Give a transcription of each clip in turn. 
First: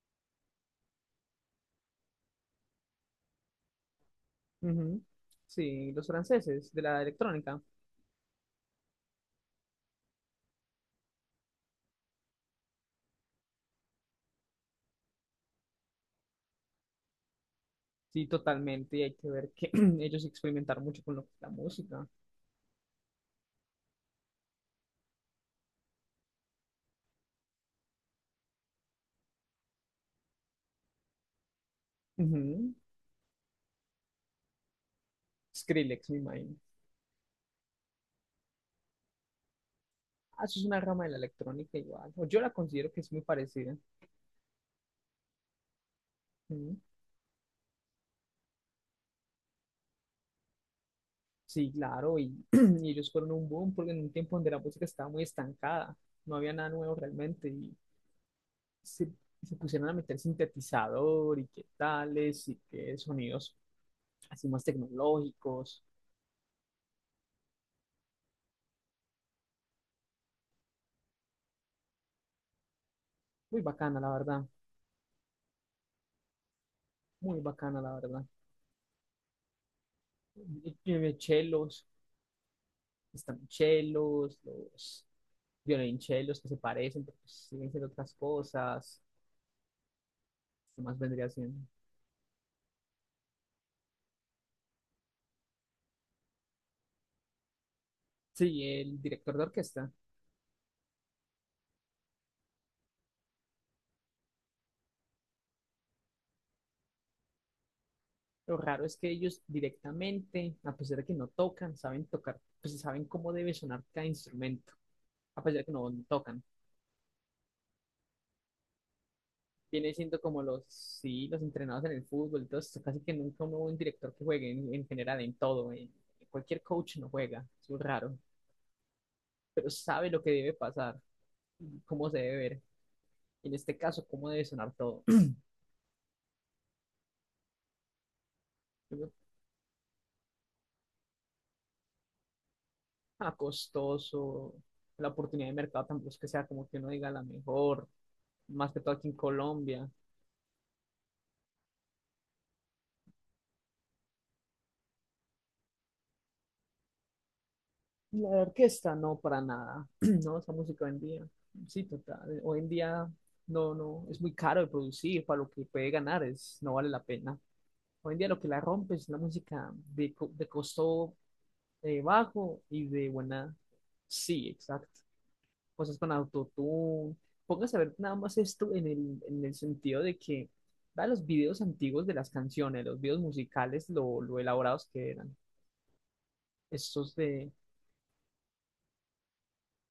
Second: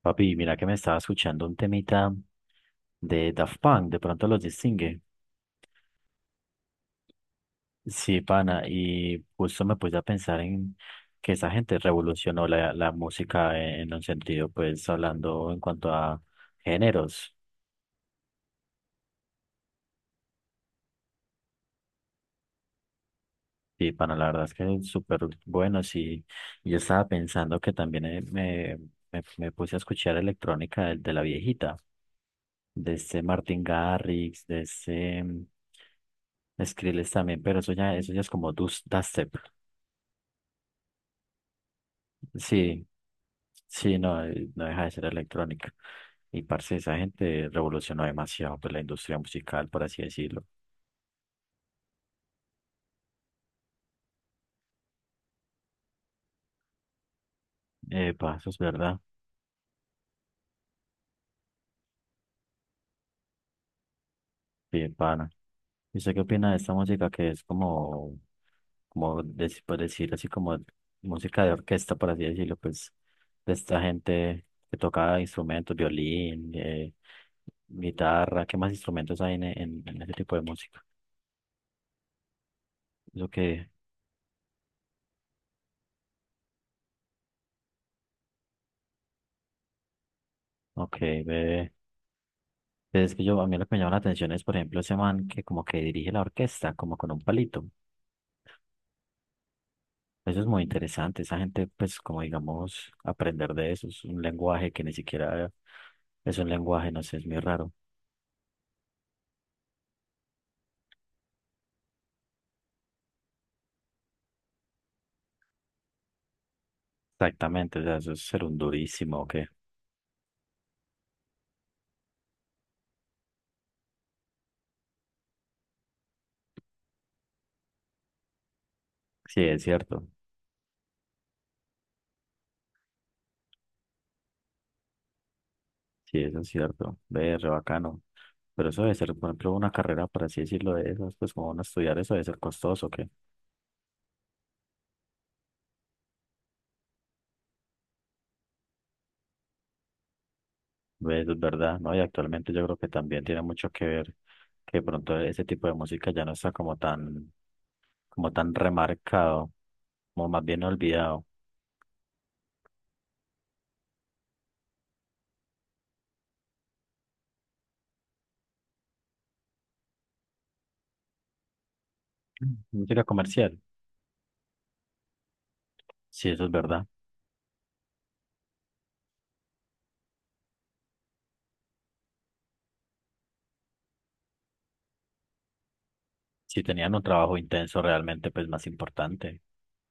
Papi, mira que me estaba escuchando un temita de Daft Punk, de pronto los distingue. Ujú. Sí, los franceses de la electrónica. Sí, pana, y justo me puse a pensar en que esa gente revolucionó la música en un sentido, pues hablando en cuanto a géneros. Sí, totalmente. Y hay que ver que ellos experimentaron mucho con lo que es la música. Sí, pana, la verdad es que es súper bueno, sí. Yo estaba pensando que también me puse a escuchar electrónica de la viejita, Ujú. de este Martin Garrix, de este Skrillex, me imagino. Skrillex también, pero eso ya es como dubstep. Ah, eso es una rama de la electrónica igual. O yo la Sí, considero que es muy parecida. sí, no, no deja de ser electrónica. Y parce, Ujú. esa gente revolucionó demasiado pues, la industria musical, por así decirlo. Sí, claro. Y, ellos fueron un boom porque en un tiempo donde la música estaba muy estancada. No había nada nuevo realmente. Y Epa, eso es verdad. se, se pusieron a meter sintetizador y qué tales y qué sonidos así más Bien, pana. tecnológicos. ¿Y usted qué opina de esta música que es como, por decir así, como música de orquesta, por así decirlo, pues, de Muy esta bacana, la verdad. gente que toca instrumentos, violín, Muy bacana, la verdad. guitarra? ¿Qué más instrumentos hay en ese tipo de Y música? tiene chelos, Eso están que, chelos, los violonchelos que se parecen, pero pues siguen siendo otras cosas. ¿Qué ok, más vendría siendo? ve. Pero es que yo, a mí lo que me llama la atención es, por ejemplo, ese man que como que dirige la orquesta, como con un palito. Sí, el director de orquesta. Eso es muy interesante. Esa gente, pues, como digamos, aprender de eso es un lenguaje que ni siquiera es un lenguaje, no sé, es muy raro. Lo raro es que ellos directamente, a pesar de que no tocan, saben tocar, pues saben cómo debe sonar cada instrumento, a pesar de que no tocan. Exactamente, o sea, eso es ser un durísimo, ¿o qué? Viene siendo como los, sí, los entrenados en el fútbol, entonces casi que nunca hubo un director que juegue en general, en todo, cualquier coach no juega, es muy raro. Sí, es Pero cierto. sabe lo que debe pasar, y cómo se debe ver, en este caso, cómo debe sonar todo. Sí, eso es cierto. Ve, re bacano. Pero eso debe Yo, ser, por ejemplo, una carrera, por así decirlo, de esas, pues, como uno estudiar eso debe ser costoso, ¿qué? Costoso, la oportunidad de mercado tampoco es que sea como que uno diga la mejor, más que todo aquí en Colombia. Ve, eso es verdad, ¿no? Y actualmente yo creo que también tiene mucho que ver que de pronto ese tipo de música ya no está La como tan orquesta no, para remarcado, nada. como No, más esa bien música hoy en olvidado. día, sí, total, hoy en día no, no, es muy caro de producir, para lo que puede ganar es, no vale la pena. Hoy en día lo que la rompe es la música de costo Mm. bajo y Música de buena, comercial, sí, exacto. Cosas con sí, eso es verdad. autotune. Póngase a ver nada más esto en el sentido de que, vea los videos antiguos de las canciones, los videos musicales, lo elaborados que eran. Si tenían un Estos trabajo de, intenso realmente, pues más importante.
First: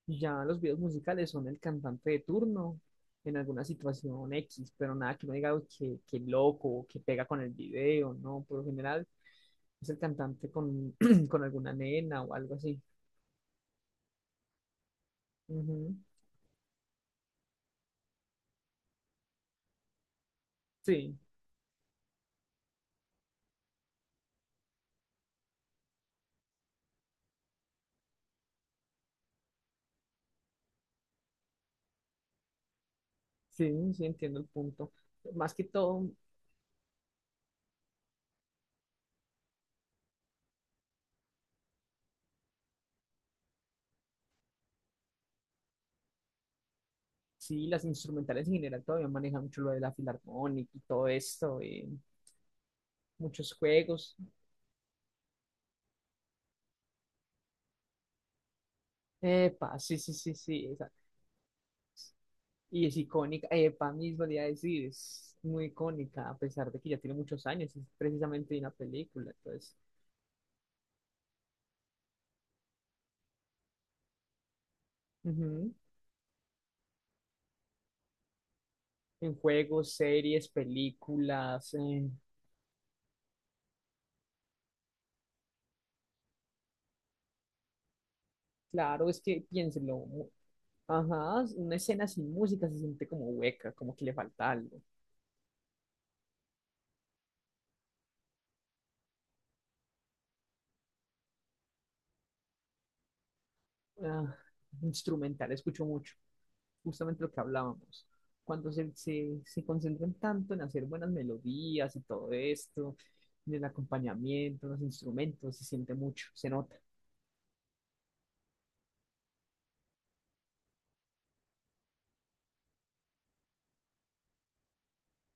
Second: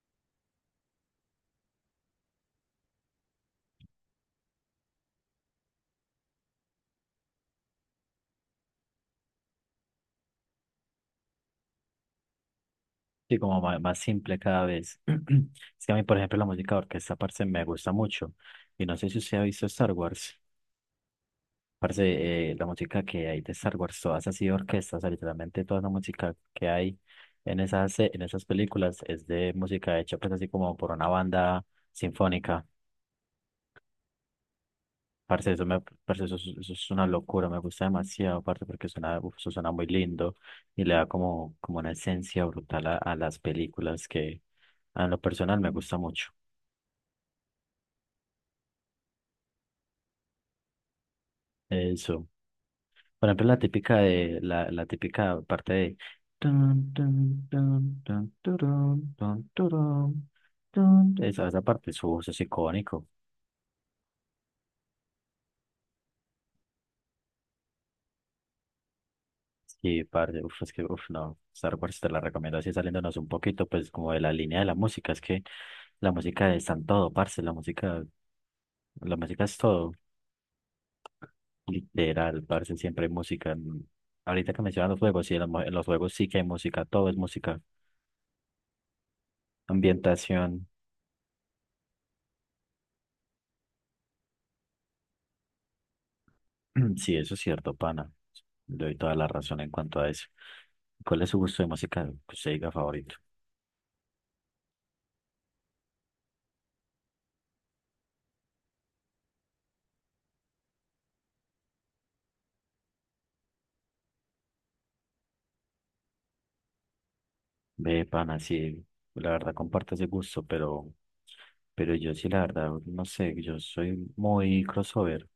ya los videos musicales son el cantante de turno en alguna situación X, pero nada que no diga "Uy, que loco, o que pega con el video, ¿no?". Por lo general es el cantante con alguna nena o algo así. Sí, como más, simple cada vez. Es que a Ujú. mí, por ejemplo, la música de orquesta, parce, me gusta mucho. Y no sé si usted ha visto Star Wars. Sí, Parce, la música que hay de Star Wars, todas así de orquestas, o sea, literalmente toda la música que hay en esas películas es de música hecha, pues así como por una banda sinfónica. sí, sí, entiendo el punto. Parce, Más que eso, me, todo, parce, eso es una locura, me gusta demasiado, parce, porque suena, uf, eso suena muy lindo y le da como, como una esencia brutal a las películas que a lo personal me gusta mucho. sí, las instrumentales en general todavía manejan mucho lo de la filarmónica y todo esto, Eso. Por ejemplo, muchos la típica juegos. de, la típica parte de tun, tun, tun, tun, turun, tun, Epa, sí, sí, turun, sí, sí, esa. tun. Esa parte, su voz es Y es icónico. icónica, epa, mismo le iba a decir, es muy icónica, a pesar de que ya tiene muchos años, es precisamente una película, entonces, Sí, parce, uf, es que, uf, no, Star Wars te la recomiendo así saliéndonos un poquito, pues, como de la línea de la música, es que ujú. la música está en todo, parce, la En música es todo, juegos, series, películas, literal, parce, siempre hay música. Mm. Ahorita que mencionas los juegos, sí, en los, en los juegos sí que hay música, todo es música, claro, es que piénselo, ambientación. ajá, una escena sin música se siente como hueca, como que le falta algo. Sí, eso es cierto, pana, le doy toda la razón en cuanto a eso. ¿Cuál es su gusto de música que usted diga favorito? Ah, instrumental, escucho mucho, justamente lo que hablábamos. Cuando se concentran tanto en hacer buenas melodías y todo esto, en el acompañamiento, los instrumentos, se siente mucho, se nota. Ve, pana, sí, la verdad comparto ese gusto, pero yo sí, la verdad, no sé, yo soy muy crossover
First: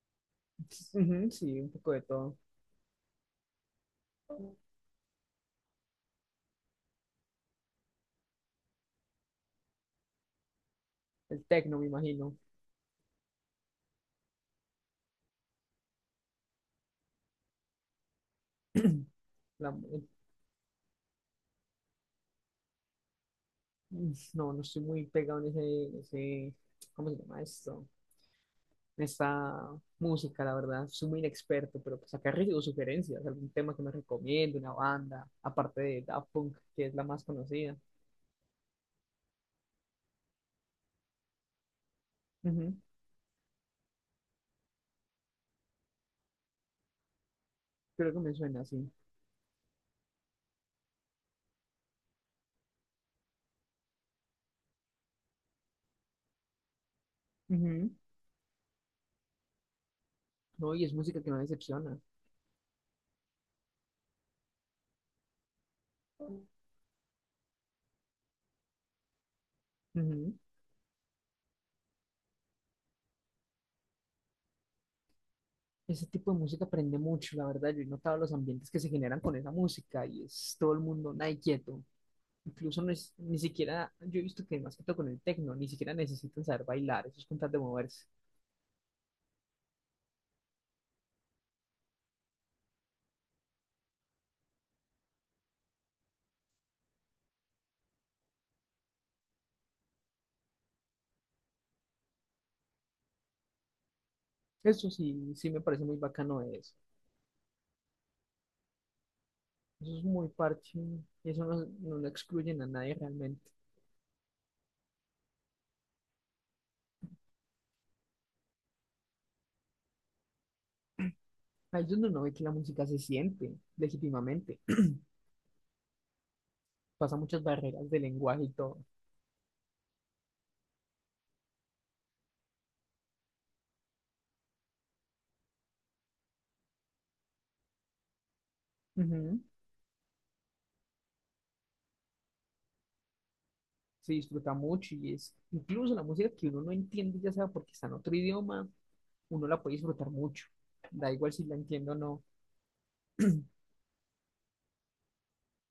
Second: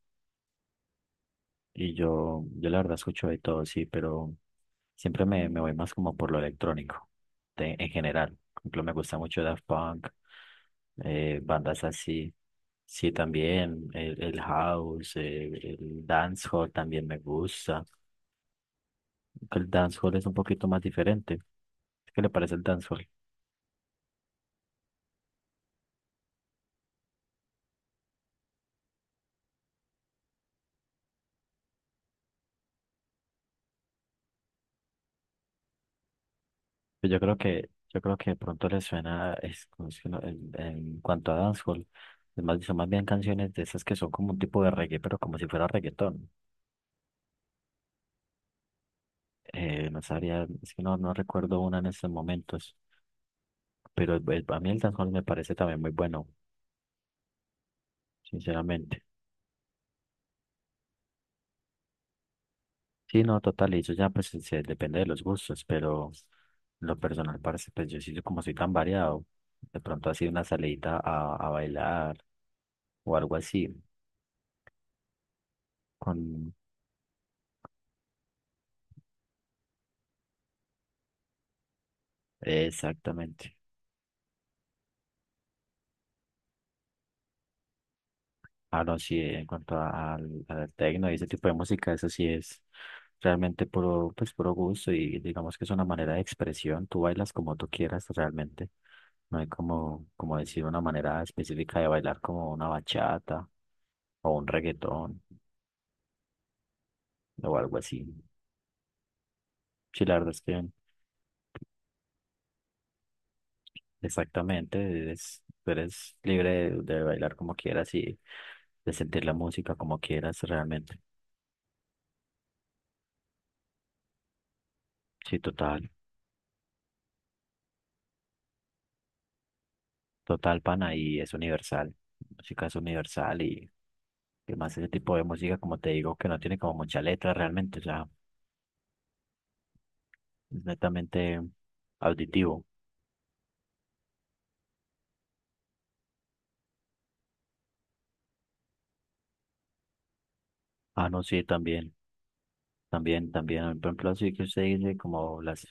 Ujú. Sí, un poco y de todo. yo la verdad escucho de todo, sí, pero siempre me, me voy más como por lo electrónico, de- en general. Por ejemplo, me gusta mucho Daft Punk, El tecno, bandas me así, imagino. sí, también, el house, el dancehall también me gusta. Aunque La- el el- dancehall es un poquito más diferente. ¿Qué le parece el dancehall? no, no estoy muy pegado en ese, ¿cómo se llama esto? Esta música, la verdad. Soy muy inexperto, pero pues acá recibo sugerencias, algún tema que me recomiende, una banda, aparte de Daft Punk, que es la Pues yo más creo que, conocida. yo creo que de pronto les suena es, como si en cuanto a dancehall, es más, son Ujú, más bien canciones de esas que son como un tipo de reggae, pero como si fuera reggaetón. creo que me suena así. No sabría, es que no, no recuerdo una en estos momentos, pero a mí el dancehall me parece también muy bueno, Ujú. sinceramente. No, y es música que no decepciona. Sí, no, total, y eso ya pues depende de los gustos, pero en lo personal parece, pues yo sí, como soy tan variado, de pronto así Ujú. una salidita a bailar o algo así, Ese tipo de con... música prende mucho, la verdad. Yo he notado los ambientes que se generan con esa música y es todo el mundo nadie quieto. Incluso no ni Exactamente. siquiera, yo he visto que más que todo con el techno, ni siquiera necesitan saber bailar, eso es con tal de moverse. Ah, no, sí, en cuanto al, al tecno y ese tipo de música, eso sí es realmente puro, pues, puro gusto y digamos que es una manera de expresión, tú bailas como tú quieras realmente, no hay como, como decir una manera específica de bailar como una bachata o un Eso reggaetón sí, sí me parece muy bacano de eso. o algo así. Eso Sí, es la muy verdad es que parche. Y eso no, no lo excluyen a nadie realmente. exactamente, eres, tú eres libre de bailar como quieras y de sentir la música como quieras realmente. Ahí es donde uno ve que la música se siente legítimamente. Sí, total. Pasa muchas barreras de lenguaje y todo. Total, pana, y es universal. Música es universal y que más ese tipo de música, como te digo, que no tiene como mucha letra realmente, o sea, Ujú. es netamente auditivo. Se disfruta mucho y es incluso la música que uno no entiende, ya sea porque está en otro idioma, uno la puede disfrutar mucho. Ah, Da no, igual si sí, la entiendo también, o no. también, también. Por ejemplo, así que usted dice como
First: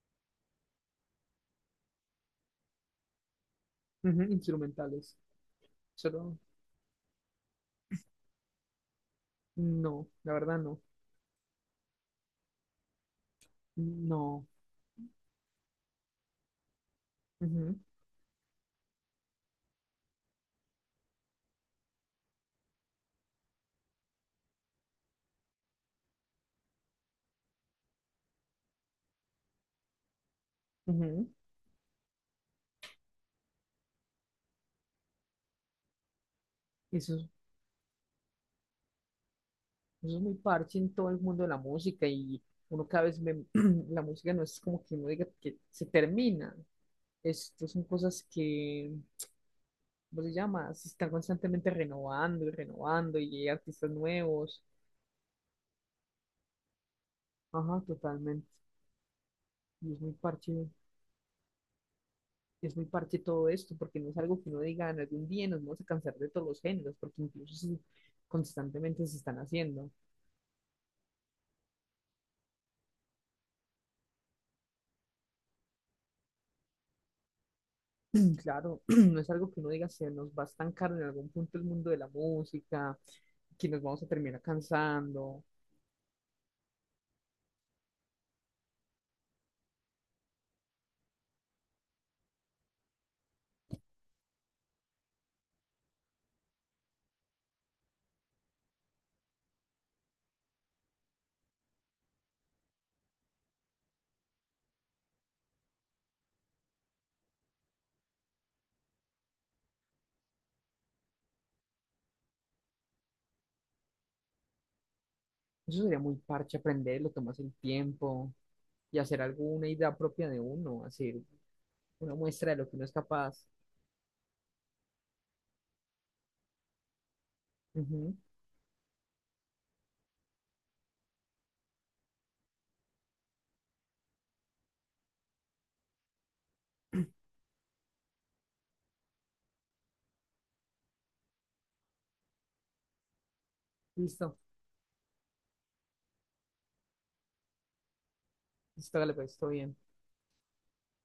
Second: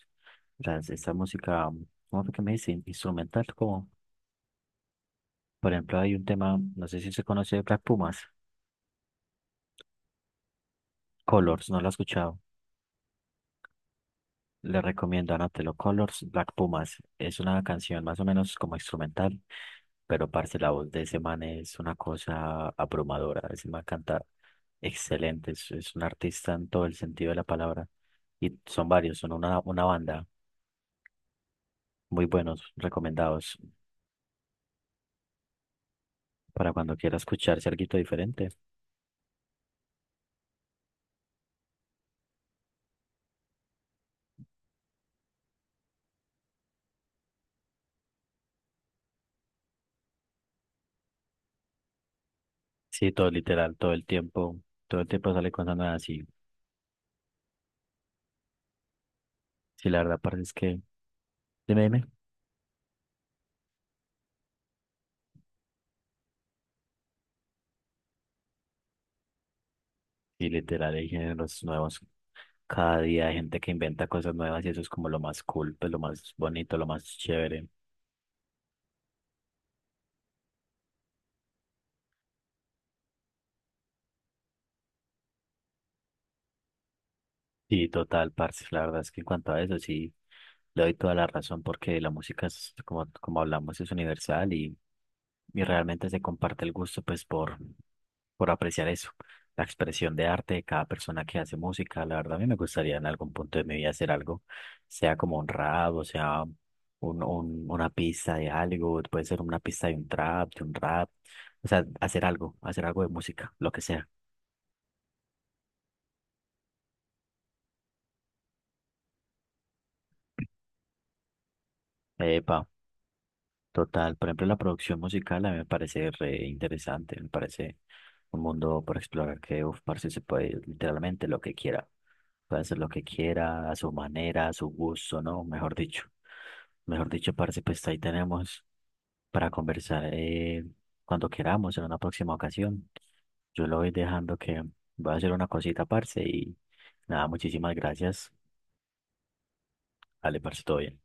las, esta música, ¿cómo fue que me dice? Instrumental, como, Ujú, instrumentales. por ejemplo, hay un Solo tema, no sé si se conoce de Black Pumas, no, la verdad no. Colors, no lo he escuchado. No. Le recomiendo Anotelo Colors, Black Pumas. Es una Ujú, canción más o menos como instrumental, pero parce, la voz de ese man es una cosa abrumadora. Ese man canta excelente, es un artista en todo el sentido de la palabra. Y son varios, son una banda ujú. muy buenos, recomendados para cuando Eso quiera es escucharse algo diferente. Eso es muy parche en todo el mundo de la música y uno cada vez ve, la música no es como que uno diga que se termina. Esto son cosas que, ¿cómo se llama? Se están constantemente renovando y Sí, renovando todo y hay literal, artistas nuevos. todo el tiempo sale cosas nuevas. Y Ajá, totalmente. sí, Y la verdad, parce, es que, dime, dime. es muy parche todo esto porque no es algo que uno diga "Ah, en algún día nos vamos a cansar de todos los géneros porque incluso constantemente se están haciendo". Y literal, hay géneros nuevos. Cada día hay gente que inventa cosas nuevas y eso es como lo más cool, pues lo más bonito, lo más chévere. Claro, no es algo que uno diga, se nos va a estancar en algún punto el mundo de la música, que nos vamos a terminar cansando. Sí, total, parce. La verdad es que en cuanto a eso, sí, le doy toda la razón porque la música es, como, como hablamos, es universal y realmente se comparte el gusto, pues, por apreciar eso, la expresión de arte de cada persona que hace música. La verdad, a mí me gustaría en algún punto de mi vida hacer algo, sea como un rap, o sea, un, una pista de algo, puede ser una pista de un trap, de un rap, o sea, hacer algo de música, lo que sea. Eso sería muy parche aprenderlo, tomarse el tiempo y hacer alguna idea propia de uno, hacer una muestra Epa. de lo que uno es capaz. Total, por ejemplo, la producción musical a mí me parece re interesante, me parece Ujú. un mundo por explorar que, uf, parce, se puede literalmente lo que quiera, puede hacer lo que quiera, a su manera, a su gusto, ¿no? Mejor dicho, parce, pues ahí tenemos para conversar cuando queramos en una próxima ocasión. Yo lo voy dejando Listo, que voy a hacer una cosita, parce, y nada, muchísimas gracias. listo, dale, pues, todo bien. Dale, parce, todo bien.